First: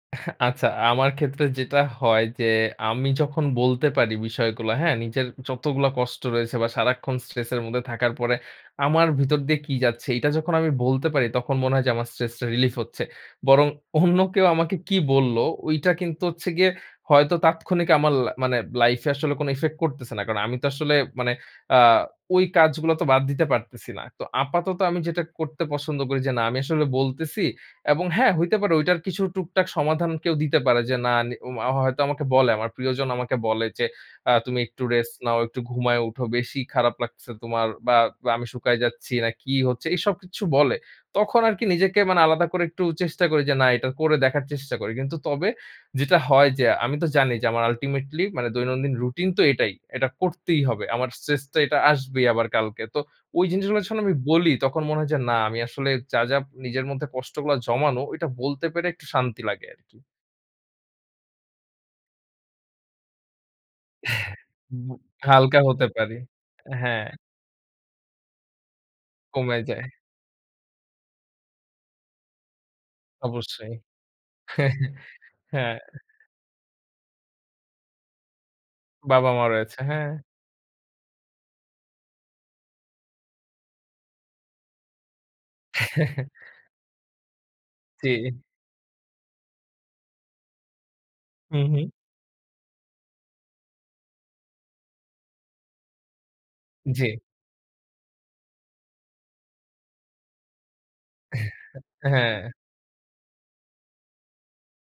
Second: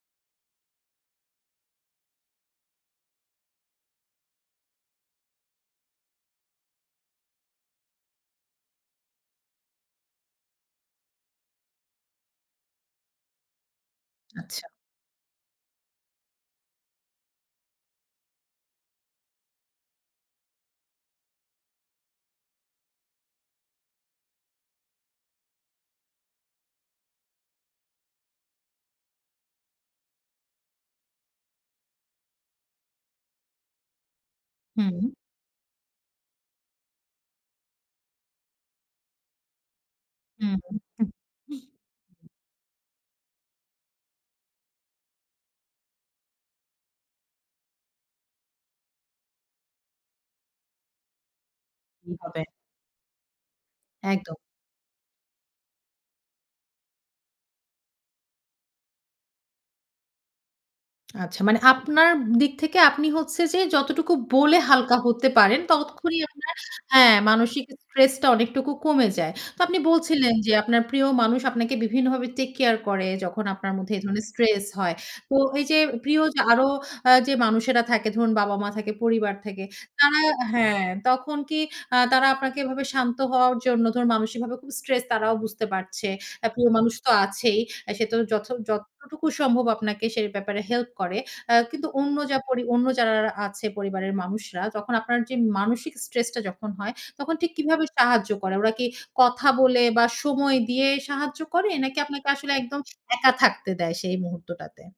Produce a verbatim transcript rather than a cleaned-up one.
এহ আচ্ছা। আমার ক্ষেত্রে যেটা হয় যে, আমি যখন বলতে পারি বিষয়গুলো হ্যাঁ, নিজের যতগুলা কষ্ট রয়েছে বা সারাক্ষণ স্ট্রেস এর মধ্যে থাকার পরে আমার ভিতর দিয়ে কি যাচ্ছে। এটা যখন আমি বলতে পারি, তখন মনে হয় যে আমার stress relief টা relief হচ্ছে। বরং অন্য কেউ আচ্ছা। আমাকে কী বলল ওইটা কিন্তু হচ্ছে গিয়ে হয়তো তাৎক্ষণিক আমার লা মানে লাইফ এ আসলে কোন effect করতেছে না। কারণ আমি তো আসলে মানে আ ওই কাজগুলো তো বাদ দিতে পারতেছি না। তো আপাতত আমি যেটা করতে পছন্দ করি যে, না আমি আসলে বলতেছি এবং হ্যাঁ, হইতে পারে। ঐটার কিছু টুকটাক সমাধান কেউ দিতে পারে। যে না নি ওমা হয়তো আমাকে বলে, আমার প্রিয়জন আমাকে বলে, যে আ তুমি একটু হুম। রেস্ট নাও, একটু ঘুমায়ে উঠো। বেশি খারাপ লাগছে তোমার বা আমি শুকায় যাচ্ছি, না কি হচ্ছে, এসব কিছু হুম, হু। বলে। তখন আরকি নিজেকে মানে আলাদা করে একটু চেষ্টা করি যে, না এটা করে দেখার চেষ্টা করি। কিন্তু তবে যেটা হয় যে, আমি তো জানি যে আমার ultimately মানে দৈনন্দিন রুটিন তো এটাই। এটা করতেই হবে। আমার stress তো এটা কি আসবেই হবে। আবার কালকে। তো ওই জিনিসগুলার সামনে আমি একদম। বলি। তখন মনে হয় যে না আমি আসলে যা, যা, নিজের মধ্যে কষ্টগুলা জমানো ঐটা বলতে পেরে একটু শান্তি লাগে আরকি। আচ্ছা। মানে আপনার দিক থেকে আপনি হচ্ছে যে যতটুকু বলে ব হালকা হতে পারেন, হালকা হতে পারি। ততক্ষণই আপনার হ্যাঁ। হ্যাঁ, মানসিক stress টা অনেকটুকু কমে যায়। কমে তো আপনি যায়। বলছিলেন, যে আপনার প্রিয় মানুষ আপনাকে বিভিন্ন ভাবে take care করে যখন আপনার অবশ্যই। মধ্যে এ ধরনের stress হয়। তো এই হ্যাঁ। যে প্রিয় যে আরো আ যে মানুষেরা থাকে ধরুন বাবা-মা থাকে, পরিবার বাবা-মা থাকে র‍য়েছে, হ্যাঁ। তারা হ্যাঁ, তখন কি আ তারা আপনাকে এভাবে শান্ত হওয়ার জন্য, ধরুন মানুষিক ভাবে খুব stress তারাও বুঝতে পারছে। আ প্রিয় মানুষ তো আছেই। সে তো চি যথ যতটুকু সম্ভব আপনাকে সে ব্যাপারে হেল্প করে। অ্যা কিন্তু উহু। অন্য যা পরি অন্য যারারারা আছে পরিবারের মানুষরা। তখন আপনার যে মানসিক stress টা যখন হয়, জ্বী। তখন ঠিক কীভাবে সাহায্য করে? ওরা কি কথা বলে বা সময় দিয়ে সাহায্য এহ করে? নাকি আপনাকে হ্যাঁ। আসলে একদম একা থাকতে দেয় সেই মুহূর্তটাতে?